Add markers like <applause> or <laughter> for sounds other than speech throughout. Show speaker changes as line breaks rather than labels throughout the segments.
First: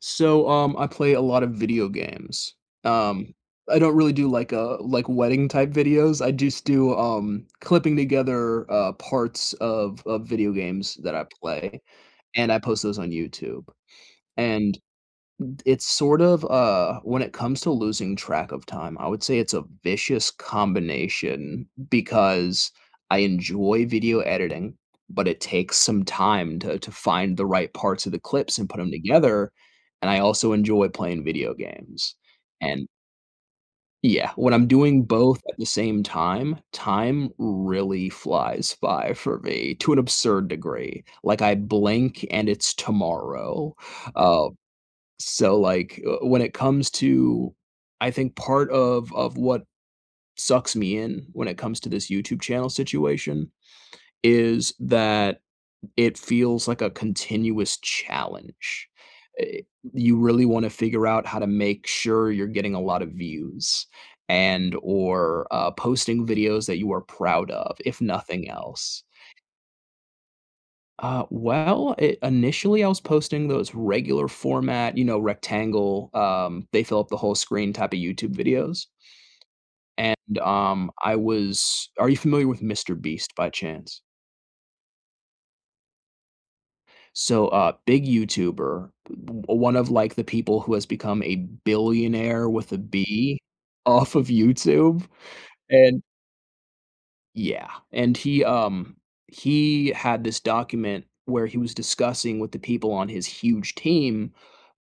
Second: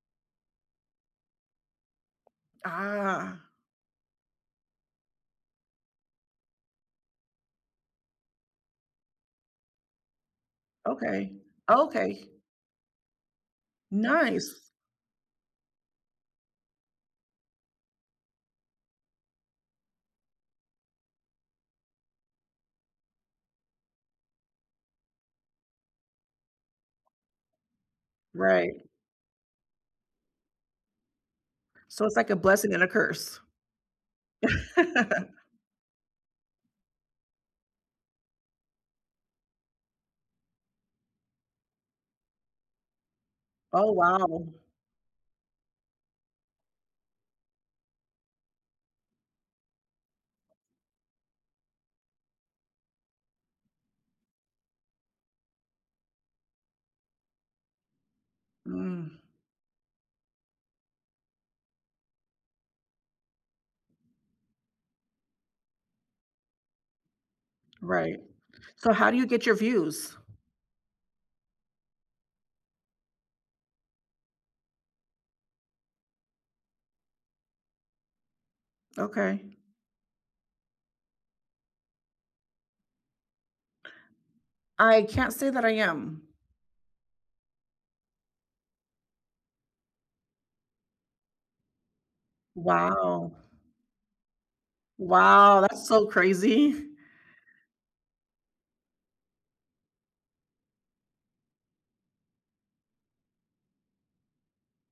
So, um, I play a lot of video games, um,
Ah.
I don't really do, like a like, wedding type videos, I just do, um, clipping together, uh, parts of of video games that I
Okay,
play,
okay.
and I post those on YouTube,
Nice.
and, d it's sort of, uh when it comes to losing track of time, I would say it's a vicious combination, because I enjoy video editing, but it takes some time to to find the right parts of the clips, and put
Right.
'em together, and I also enjoy playing video
So,
games,
it's like a blessing and
and
a curse.
Yeah, when I'm doing both
<chuckles>
at the same time, time really flies by for me to an absurd degree, like, I blink and it's tomorrow,
Oh,
uh,
wow.
so, like, uh, when it comes to I think part of of what sucks me in when it comes to this YouTube channel situation, is that it feels like a continuous challenge.
Mm.
Eh you really wanna figure out how to make sure you're getting a lot of views, and, or, uh, posting videos that you are proud of, if
Right.
nothing
So
else.
how do you get your views?
Uh, well, i initially I was posting those regular format, you know, rectangle, um, they fill up the whole screen type of YouTube videos.
Okay.
And, um, I was are you familiar with MrBeast by chance?
I can't say that I am.
So, a big YouTuber, b b one of, like, the people who has become a billionaire with a
Wow.
B, off of YouTube,
Wow, that's
and
so crazy.
Yeah, and he um, he had this document where he was discussing with the people on his huge team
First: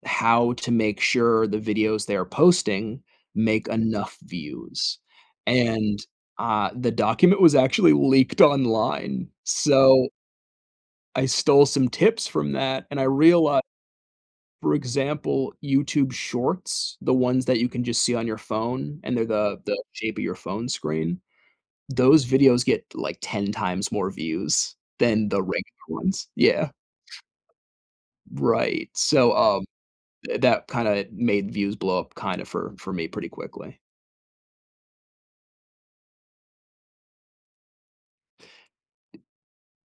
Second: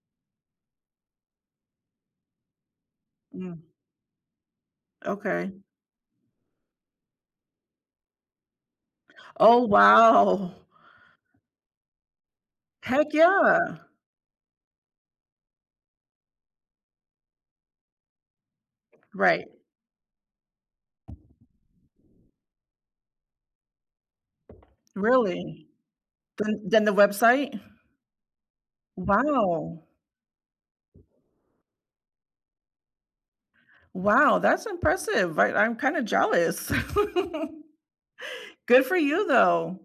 how to make sure the videos they're posting make
Mm.
enough views,
Okay.
and, uh, the document was actually leaked online,
Oh,
so
wow.
I stole some tips from that, and I
Heck
reali
yeah.
for example, YouTube Shorts, the ones that you can just see on your phone, and they're
Right.
the the shape of your phone screen. Those videos get, like, 10 times more views than the regular
Really,
ones,
then
yeah.
then the website.
Right, so, um,
Wow.
tha that, kinda, made views blow up, kinda, for for me pretty quickly.
Wow, that's impressive, I I'm kind of jealous, <chuckles> good for you, though.